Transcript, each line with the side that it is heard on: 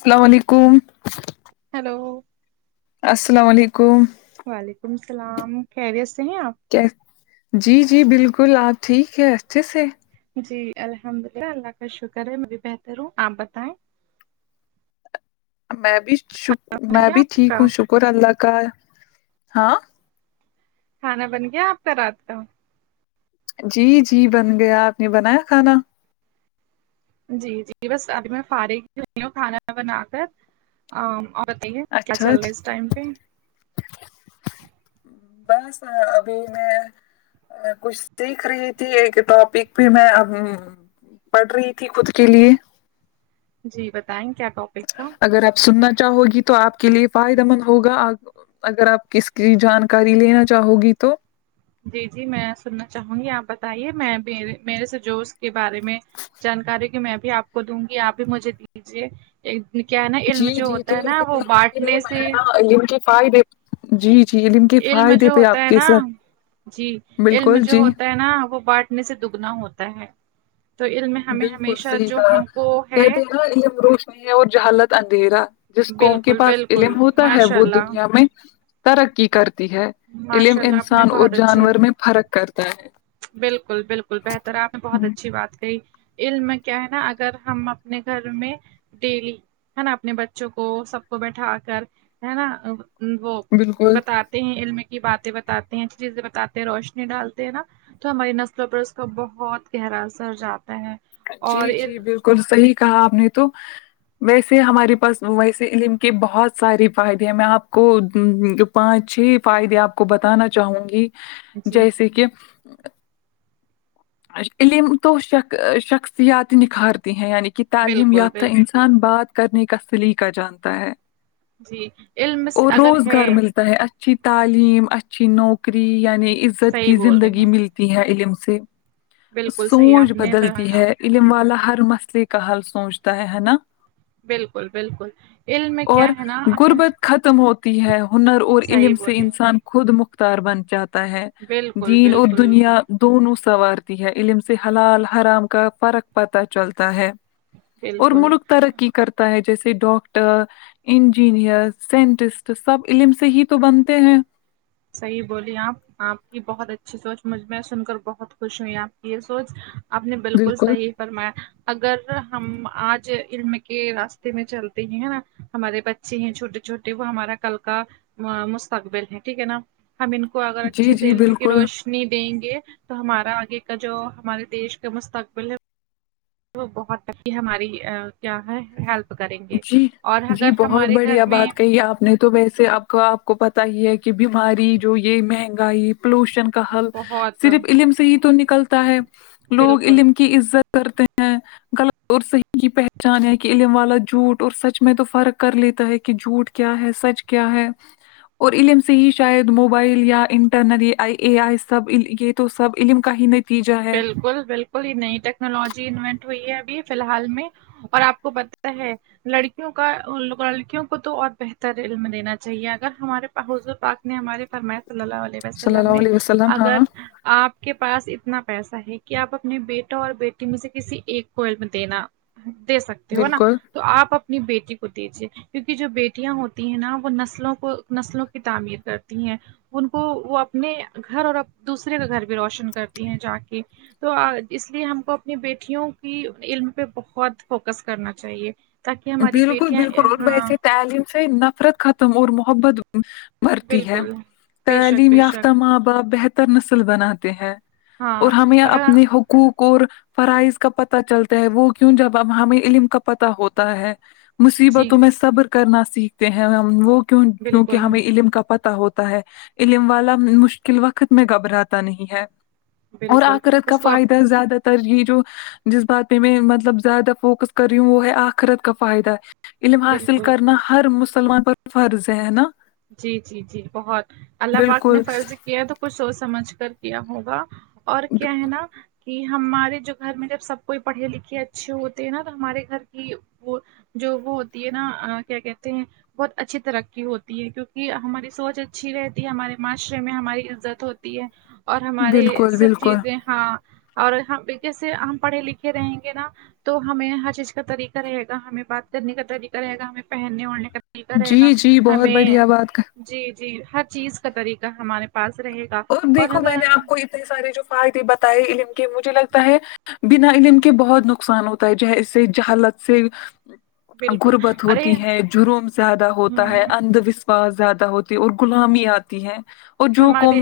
left: السلام علیکم
right: ہیلو
left: السلام علیکم
right: وعلیکم السلام خیریت سے ہیں آپ
left: جی جی بالکل آپ ٹھیک ہے اچھے سے
right: جی الحمد اللہ اللہ کا شکر ہے میں بھی بہتر ہوں آپ بتائیں
left: میں بھی شک
right: بن
left: میں
right: گیا
left: بھی
right: آپ
left: ٹھیک
right: کا
left: ہوں شکر اللہ کا ہاں
right: کھانا بن گیا آپ کا رات کا
left: جی جی بن گیا آپ نے بنایا کھانا
right: جی جی بس ابھی میں فارغ ہی ہوی ہوں کھانا بنا کر بتائیں کیا
left: اچھا
right: چل رہا ہے
left: ٹھیک۔
right: اس ٹائم پہ
left: بس ابھی میں میں کچھ سیکھ رہی تھی ایک ٹاپک بھی میں اب پڑ رہی تھی خود کے لیے
right: جی بتائیں کیا ٹپ
left: اگر آپ سننا چاہو گی تو آپ کے لیے فائدہ مند ہوگا اگر آپ کس کی جانکاری لینا چاہو گی تو
right: جی جی میں سننا چاہوں گی آپ بتائیے میںے میرے سے جوش کے بارے میں جانکاری ہو کی میں بھی آپ کو دوں گی آپ بھی مجھے دیجیے ایک کیا ہے نہ علم
left: جی
right: جو
left: جی تو
right: ہوتا ہے نہ
left: فی
right: وہ
left: الحال کے لیے
right: بانٹنے
left: میں
right: سے
left: نا علم کے فائدے جی جی یہ لن کے
right: علم
left: فائدے
right: جو
left: پہ
right: ہوتا
left: آپ
right: ہے
left: کے
right: نا
left: سر
right: جی علم
left: بالکل
right: جو
left: جی
right: ہوتا ہے نہ وہ بانٹنے سے دگنا ہوتا ہے تو علم میں ہمیں
left: بالکل
right: ہمیشہ
left: صحیح
right: جو
left: کہا
right: ہم کو ہے
left: [unintelligible] ہے وہ جہالت اندھیرا جس قوم کے
right: بالکل
left: پاس
right: بالکل
left: علم ہوتا ہے
right: ماشاء
left: وہ
right: اللہ
left: دنیا میں ترقی کرتی ہے علم
right: ماشاء اللہ آپ نے
left: انسان اور
right: بہت اچھے
left: جانور میں فرق کرتا ہے
right: بالکل بالکل بہتر آپ نے بہت اچھی بات کہی علم میں کیا ہے نا اگر ہم اپنے گھر میں ڈیلی ہے نا اپنے بچوں کو سب کو بیٹھا کر ہے نا وہ
left: بالکل
right: بتاتے ہیں علم کی باتیں بتاتے ہیں اچھی چیزیں بتاتے ہیں روشنی ڈالتے ہیں نا تو ہماری نسلوں پر اس کا بہت گہرا اثر جاتا ہے
left: جی
right: اور
left: جی
right: علم
left: بالکل صحیح کہا آپ نے تو ویسے ہمارے پاس ویسے علم کے بہت سارے فائدے ہیں میں آپ کو پانچ چھ فائدے آپ کو بتانا چاہوں گی
right: جی
left: جیسے کہ علم تو ش شخصیات نکھارتی ہیں یعنی کہ تعلیم
right: بالکل
left: یافتہ
right: بالکل
left: انسان بات کرنے کا سلیقہ جانتا ہے
right: جی علم سے-
left: اور
right: اگر ہے
left: روزگار ملتا ہے اچھا اچھی تعلیم اچھی نوکری یعنی عزت
right: صحیح
left: کی
right: بول رہی
left: زندگی
right: ہیں
left: ملتی ہے علم سے
right: بالکل صحیح
left: سوچ
right: آپ نے
left: بدلتی
right: بنایا
left: ہے علم والا ہر مسئلے کا حل سوچتا ہے ہے نا
right: بالکل بالکل علم میں
left: اور
right: کیا ہے نا ہم
left: غربت ختم ہوتی ہے ہنر اور علم
right: صحیح
left: سے
right: بولے ہیں
left: انسان کو خود مختار بن جاتا ہے
right: بالکل
left: دین اور
right: بالکل
left: دنیا دونوں سنوارتی ہے علم سے حلال حرام کا فرق پتا چلتا ہے اور
right: بالکل
left: ملک ترقی کرتا ہے جیسے ڈاکٹر انجینئر سائنٹسٹ سب علم سے ہی تو بنتے ہیں
right: صحیح بولی آپ آپ کی بہت اچھی سوچ مجھ میں سن کر بہت خوش ہوئی آپ کی یہ سوچ آپ نے بالکل صحیح مایا اگر ہم آج علم کے راستے میں چلتے ہی نا ہمارے بچ اچے ہیں چھوٹے چھوٹے وہ ہمارا کل کا مستقبل ہے ٹھیک ہے نا ہم ان کو اگر
left: جی
right: اچھے سے
left: جی
right: علم کی
left: بالکل
right: روشنی نہیں دیں گے تو ہمارا آگے کا جو ہمارے دیش کا مستقبل ہے وہ بہت کی ہماری کیا ہے ہیلتھ
left: جی جی بہت
right: گھر
left: بڑھیا
right: میں
left: بات کہی آپ نے تو ویسے آپ کا آپ کو پتا ہی ہے کہ بیماری جو یہ مہنگائی پولوشن کا حل
right: بہت
left: صرف علم سے ہی تو نکلتا ہے لوگ
right: بالکل
left: علم کی عزت کرتے ہیں غلط اور صحیح کی پہچان ہے کہ علم والا جھوٹ اور سچ میں تو فرق کر لیتا ہے کہ جھوٹ کیا ہے سچ کیا ہے اور علم سے ہی شاید موبائل یا انٹرنیٹ یہ آئی اے آئی سب یہ تو سب علم کا ہی نہیں
right: بالکل بالکل یہ نئی ٹیکنالوجی انوینٹ ہوئی ہے ابھی فی الحال میں اور آپ کو پتا ہے لڑکیوں کا لڑکیوں کو تو اور بہتر علم دینا چاہیے اگر ہمارے حضور پاک نے ہمارے فرمایا صلی اللہ علیہ
left: صلی
right: وسلم
left: اللہ
right: نے
left: علیہ وسلم
right: اگر
left: ہاں
right: آپ کے پاس اتنا پیسا ہے کہ آپ اپنے بیٹا اور بیٹی مجھے کسی ایک کو علم میں دینا دے سکتے ہو نا
left: بالکل
right: تو آپ اپنی بیٹی کو دیجیے کیونکہ جو بیٹیاں ہوتی ہیں نا وہ نسلوں کو نسلوں کی تعمیر کرتی ہیں ان کو وہ اپنے گھر اور دوسرے کا گھر بھی روشن کرتی ہیں جا کے تو اس لیے ہم کو اپنی بیٹیوں کی علم پہ بہت فوکس کرنا چاہیے تاکہ ہماری
left: بالکل
right: بیٹیاں
left: بالکل اور
right: ہاں
left: ویسے تعلیم سے نفرت ختم اور محبت مرتی ہے
right: بالکل بے شک
left: تعلیم
right: بے شک
left: یافتہ ماں باپ بہتر نسل بناتے ہیں
right: ہاں
left: اور ہمیں
right: آ-
left: اپنی حقوق اور فرائض کا پتہ چلتا ہے وہ کیوں جب ہمیں علم کا پتا ہوتا ہے
right: جی
left: مصیبتوں میں صبر کرنا سیکھتے ہیں ہم وہ کیونکہ
right: بالکل
left: ہمیں علم کا پتا ہوتا ہے علم والا مشکل وقت میں گھبراتا نہیں ہے اور
right: بالکل
left: آخرت کا
right: اس کو آپ
left: فائدہ زیادہ تر یہ جو جس بات پہ میں مطلب زیادہ فوکس کر رہی ہوں وہ ہے آخرت کا فائدہ علم حاصل
right: بالکل
left: کرنا ہر مسلمان پر فرض ہے نا
right: جی جی جی بہت اللہ پاک نے
left: بالکل
right: فرض کیا تو کچھ سوچ سمجھ کر کیا ہوگا اور کیا ہے نا کہ ہمارے جو گھر میں جب سب کوئی پڑھے لکھے اچھے ہوتے ہیں نا تو ہمارے گھر کی وہ جو وہ ہوتی ہے نا کیا کہتے ہیں بہت اچھی ترقی ہو کیونکہ ہماری سوچ اچھی رہتی ہے ہمارے معاشرے میں ہماری عزت ہوتی ہے اور ہمارے
left: بالکل
right: سب
left: بالکل
right: چیزیں ہاں اور جیسے ہم پڑھے لکھے رہیں گے نا تو ہمیں ہر چیز کا طریقہ رہے گا ہمیں بات کرنے کا طریقہ رہے گا ہمیں پہننے اڑھنے کا طریقہ رہے
left: جی
right: گا
left: جی بہت
right: ہمیں
left: بڑھیا بات کا
right: جی جی ہر چیز کا طریقہ ہمارے پاس رہے گا
left: اور دیکھو میں نے آپ کو اتنے سارے جو فائدے بتائے علم کے مجھے لگتا ہے بنا علم کے بہت نقصان ہوتا ہے جیسے جہلت سے
right: بالکل
left: غربت ہوتی
right: ارے
left: ہے جروم زیادہ ہوتا
right: ہم،
left: ہے اندھوش زیادہ ہوتی اور گولامی آتی ہے اور جو
right: ہمارے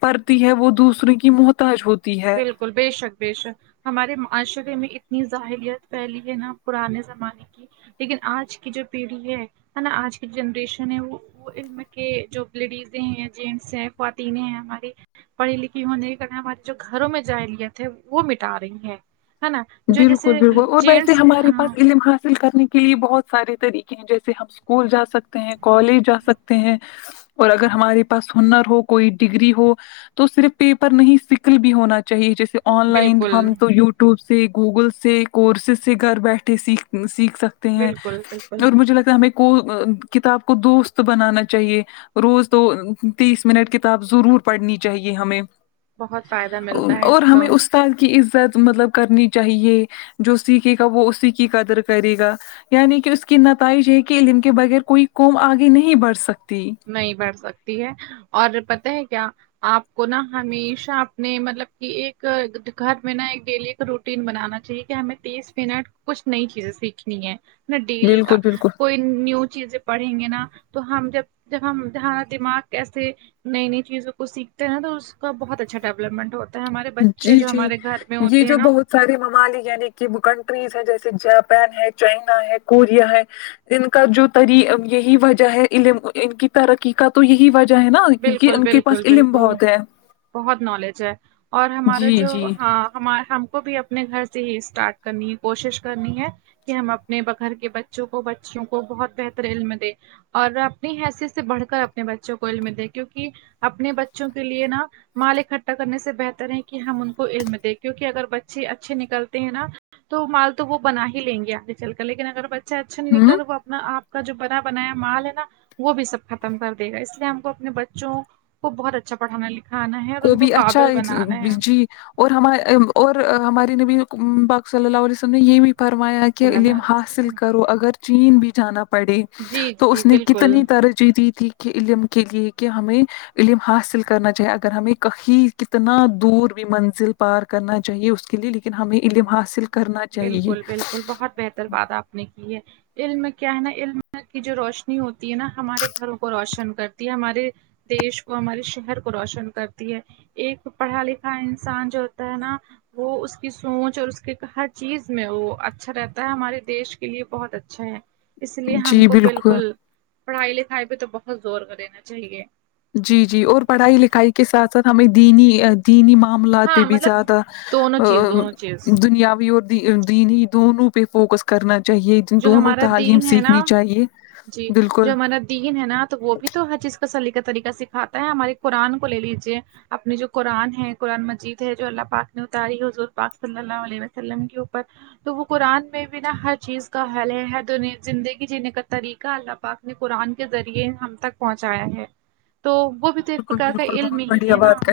left: پڑتی ہے وہ دوسروں کی محتاج ہوتی ہے
right: بالکل بے شک بیشک ہمارے معاشرے میں اتنی ظاہلیت پھیلی ہے نا پرانے زمانے کی لیکن آج کی جو پیڑھی ہے ہے نا آج کی جنریشن ہے وہ وہ علم کے جو لیڈیز ہیں جینٹس ہیں خواتینیں ہیں ہماری پڑھی لکھی ہونے کرنا ہمارے جو گھروں میں جائلیت ہے وہ مٹا رہی ہے نا جو
left: بالکل
right: جیسے
left: بالکل اور ویسے
right: جینٹس
left: ہمارے پاس علم حاصل کرنے کے لیے بہت سارے طریقے ہیں جیسے ہم اسکول جا سک سکتے ہیں کالج جا سکتے ہیں اور اگر ہمارے پاس ہنر ہو کوئی ڈگری ہو تو صرف پیپر نہیں اسکل بھی ہونا چاہیے جیسے آن لائن
right: بالکل
left: ہم تو یوٹیوب سے گوگل سے کورسز سے گھر بیٹھے سیکھ سیکھ سک تے ہیں
right: بالکل بالکل
left: اور مجھے لگتا ہے ہمیں کو کتاب کو دوست بنانا چاہیے روز تو تیس منٹ کتاب ضرور پڑھنی چاہیے ہمیں
right: بہت فائدہ ملتا ہے اس
left: اور ہمیں
right: کا
left: استاد کی عزت مطلب کرنی چاہیے جو سیکھے گا وہ اسی کی قدر کرے گا یعنی کہ اس کی نتائج یہ کہ علم کے بغیر کوئی قوم آگے نہیں بڑھ سکتی
right: نہیں بڑھ سکتی ہے اور پتا ہے کیا آپ کو نا ہمیشہ اپنے مطلب کہ ایک گھر میں نا ایک ڈیلی روٹین بنانا چاہیے کہ ہمیں تیس منٹ کچھ نئی چیزیں سیکھنی ہے نا ڈیلی کا
left: بالکل بالکل
right: کوئی نیو چیزیں پڑھیں گے نا تو ہم جب جب ہم جہا دماغ کیسے نئی نئی چیزوں کو سیکھتے ن تو اس کا بہت اچھا ڈیولپمنٹ ہوتا ہمارے بچے
left: جی
right: جو
left: جی
right: ہمارے گھر میں
left: یہ
right: ہوتے ہیں
left: جو
right: نا
left: بہت سارے ممالک یعنی کہ کنٹریز ہے جیسے جاپان ہے چائنا ہے کوریا ہے ان کا جو تری یہی وجہ ہے علم ان کی تر قی کا تو یہی وجہ ہے نا کیوکہ
right: بالکل
left: ان کے پاس
right: بالکل
left: علم
right: بالکل
left: بہت ہے
right: بہت نالج ہے اور ہمارا
left: جی
right: جو
left: جی
right: ہاں ہما ہم کو بھی اب اپنے گھر سے ہی اسٹارٹ کرنی ہے کوشش کرنی ہے کہ ہم اپنے گھر کے بچوں کو بچیوں کو بہت بہتر علم دے اور اپنی حیثیت سے بڑھ کر اپنے بچوں کو علم دے کیونکہ اپنے بچوں کے لیے نا مال اکٹھا کرنے سے بہتر ہے کہ ہم ان کو علم دیں کیونکہ اگر بچے اچھے نکلتے ہیں نا تو مال تو وہ بنا ہی لیں گے آگے چل کر لیکن اگر ب چا اچھا نہیں
left: ہوں
right: نکلا تو وہ اپنا آپ کا جو بنا بنایا مال ہے نا وہ بھی سب ختم کر دے گا اس لیے ہم کو اپنے بچوں کو بہت اچھا پڑھانا لکھانا ہے اور ان کو
left: بھی اچھا
right: قابل بنانا ہے
left: جی اور ہما اور ہمارے نبی باک صلی اللہ علیہ وسلم نے یہ بھی پھرمایا کہ
right: صلی
left: علم
right: اللہ علیہ
left: حاصل
right: وسلم
left: کرو اگر چین بھی جانا پڑے
right: جی
left: تو اس
right: جی
left: نے
right: بالکل
left: کتنی ترجیح دی تھی کہ علم کے لیے کہ ہمیں علم حاصل کرنا چاہیے ہمیں کہیں کتنا دور بھی منزل پار کرنا چاہیے اس کے لیئے لیکن ہمیں علم حاصل کر
right: بالکل بالکل بہت بہتر بات آپ نے کی ہے علم کیا ہے نا علم کی جو روشنی ہوتی ہے نا ہمارے گھروں کو روشن کرتی ہے ہمارے دیش کو ہمارے شہر کو روشن کرتی ہے ایک پڑھا لکھا انسان جو ہوتا ہے نا وہ اس کی سوچ اور اس کے ہر چیز میں وہ اچھا رہتا ہے ہمارے دیش کے لیے بہت اچھا ہے اس لیے ہم کو بالکل پڑھائی لکھائی بھی تو بہت زور کر دینا چاہیے
left: جی جی اور پڑھائی لکھائی کے ساتھ ساتھ ہمیں دینی دینی معاملات پہ
right: ہاں
left: بھی
right: مطلب
left: زیادہ
right: دونوں چیز
left: ا
right: دونوں چیز
left: دنیاوی اور دینی دونوں پہ فوکس کرنا چاہیے
right: جو
left: دونوں
right: ہمارا
left: تعلیم
right: دین ہے
left: سیکھنی
right: نا
left: چاہیے
right: جی
left: بالکل
right: جو ہمارا دین ہے نا تو وہ بھی تو ہر چیز کاسلیقہ طریقہ سکھاتا ہے ہماری قرآن کو لے لیجیے اپنی جو قرآن ہے قرآن مجید ہے جو اللہ پاک نے اتاری حضور پاک صلی اللہ علیہ وسلم کے اوپر تو وہ قرآن میں بھی نا ہر چیز کا حل ہے زندگی جینے کا طریقہ اللہ پاک نے قرآن کے ذریعے ہم تک پہنچایا ہے تو وہ بھی تو ایک
left: بالکل
right: پرکار کا
left: بالکل
right: علم
left: بہت
right: ہی
left: بڑھیا
right: ہے نا
left: بات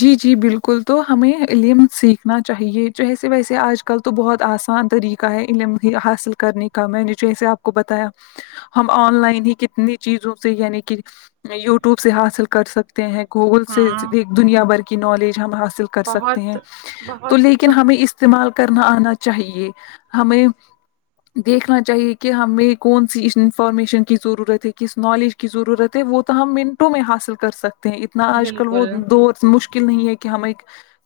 left: جی جی بالکل تو ہمیں علم سک نا چاہیے جیسے ویسے آج کل تو بہت آسان طریقہ ہے علم ہی حاصل کرنے کا میں جیسے آپ کو بتایا ہم آن لائن ہی کتنی چیزوں سے یعنی کہ یوٹیوب سے حاصل کر سکتے ہیں گوگل سے
right: ہاں
left: دنیا بھر کی نالج ہم حاصل کر سکتے ہیں
right: بہت
left: تو
right: بہت
left: لیکن ہمیں استعمال کرنا آنا چاہیے ہمیں دیکھنا چاہیے کہ ہمیں کون سی اس انفارمیشن کی ضرورت ہے کس نالج کی ضرورت وہ تو ہم منٹوں میں حاصل کر سکتے ہیں اتنا آج کل وہ
right: بالکل
left: دور مشکل مشکل نہیں ہے کہ ہمیں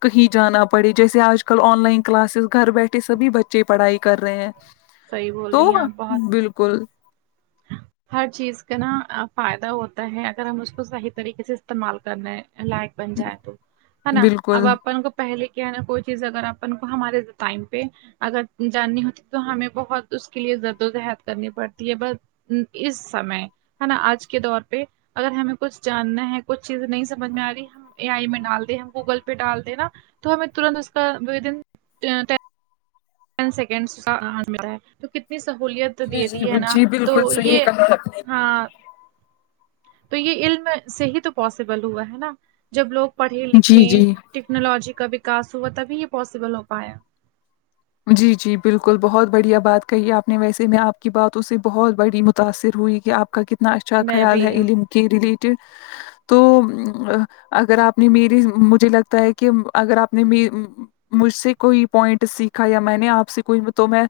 left: کہیں جانا پڑے جیسے آج کل آن لائن کلاسز گھر بیٹھے سبھی بچ چے پڑھائی کر رہے ہیں
right: صحیح بول
left: تو
right: رہی ہیں آپ بہت
left: بالکل
right: ہر چیز کا نا فائدہ ہوتا ہے اگر ہم اس کو صحیح طریقے سے استعمال کرنے لائک بن جائے تو ہے نا اب
left: بالکل
right: اپن کو پہلے کیا ہے نا کوئی چیز اگر اپن کو ہمارے ٹائم پہ اگر جاننی ہوتی تو ہمیں بہت اس کے لیے جادو جہاد کرنی پڑتی ہے بس اس سمے ہے نا آج کے دور پہ اگر ہمیں کچھ جاننا ہے کچھ چیزیں نہیں سمجھ میں آ رہی اے آئی میں ڈال د ہم گوگل پے ڈال دے نا تو ہمیں ترنت اس کا ٹن سیکنڈ کا م ہے تو کتنی سہولت تو دے
left: جی
right: دی ہے
left: جی
right: نا
left: جی
right: تو
left: بالکل
right: یہ
left: صحیح کہا آپ
right: ہاں تو یہ علم سے ہی تو پاسبل ہوا ہے نا جب لوگ پڑھے
left: نے جی
right: لکھے
left: جی
right: ٹیکنالوجی کا وکس ہوا تبھی یہ پاسبل ہو پایا
left: جی جی بالکل بہت بڑھیا بات کہی آپ نے ویسے میں آپ کی باتوں سے بہت بڑی متاثر ہوئی کہ آپ کا کتنا اچھا
right: میں
left: خیال
right: بھی
left: ہے علم کے ریلیٹڈ تو اگر آپ نے میری مجھے لگتا ہے کہ اگر آپ نے مجھ سے کوئی پوائنٹ سیکھا یا میں نے آپ سے کوئی تو میں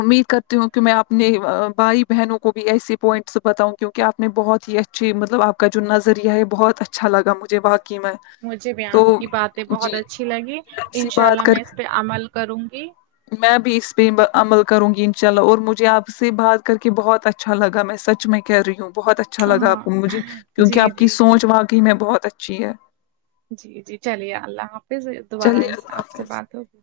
left: امید کرتی ہوں کہ میں اپنے بھائی بہنوں کو بھی ایسے پوائنٹس بتاؤں کیونکہ آپ نے بہت ہی اچھا اچ مطلب آپ کا جو نظریہ ہے بہت اچھا لگا مجھے باقی میں
right: مجھے بھی
left: تو
right: آپ کی باتیں بہت
left: جی
right: اچھی لگی
left: آپ سے
right: انشاء
left: بات
right: اللہ
left: کر
right: میں اس پہ عمل کروں گی
left: میں بھی اس پہ عمل کروں گی انشاء اللہ اور مجھے آپ سے بات کر کے بہت اچھا اچھا لگا میں سچ میں کہہ رہی ہوں بہت اچھا اچھا لگا
right: ہاں
left: آپ کو مجھے
right: جی
left: کیونکہ آپ کی
right: جی
left: سوچ واقعی میں بہت اچھی ہے
right: جی جی چلیے اللہ حافظ دوبار آ
left: چلیے اللہ
right: آپ سے
left: حافظ
right: بات ہوگی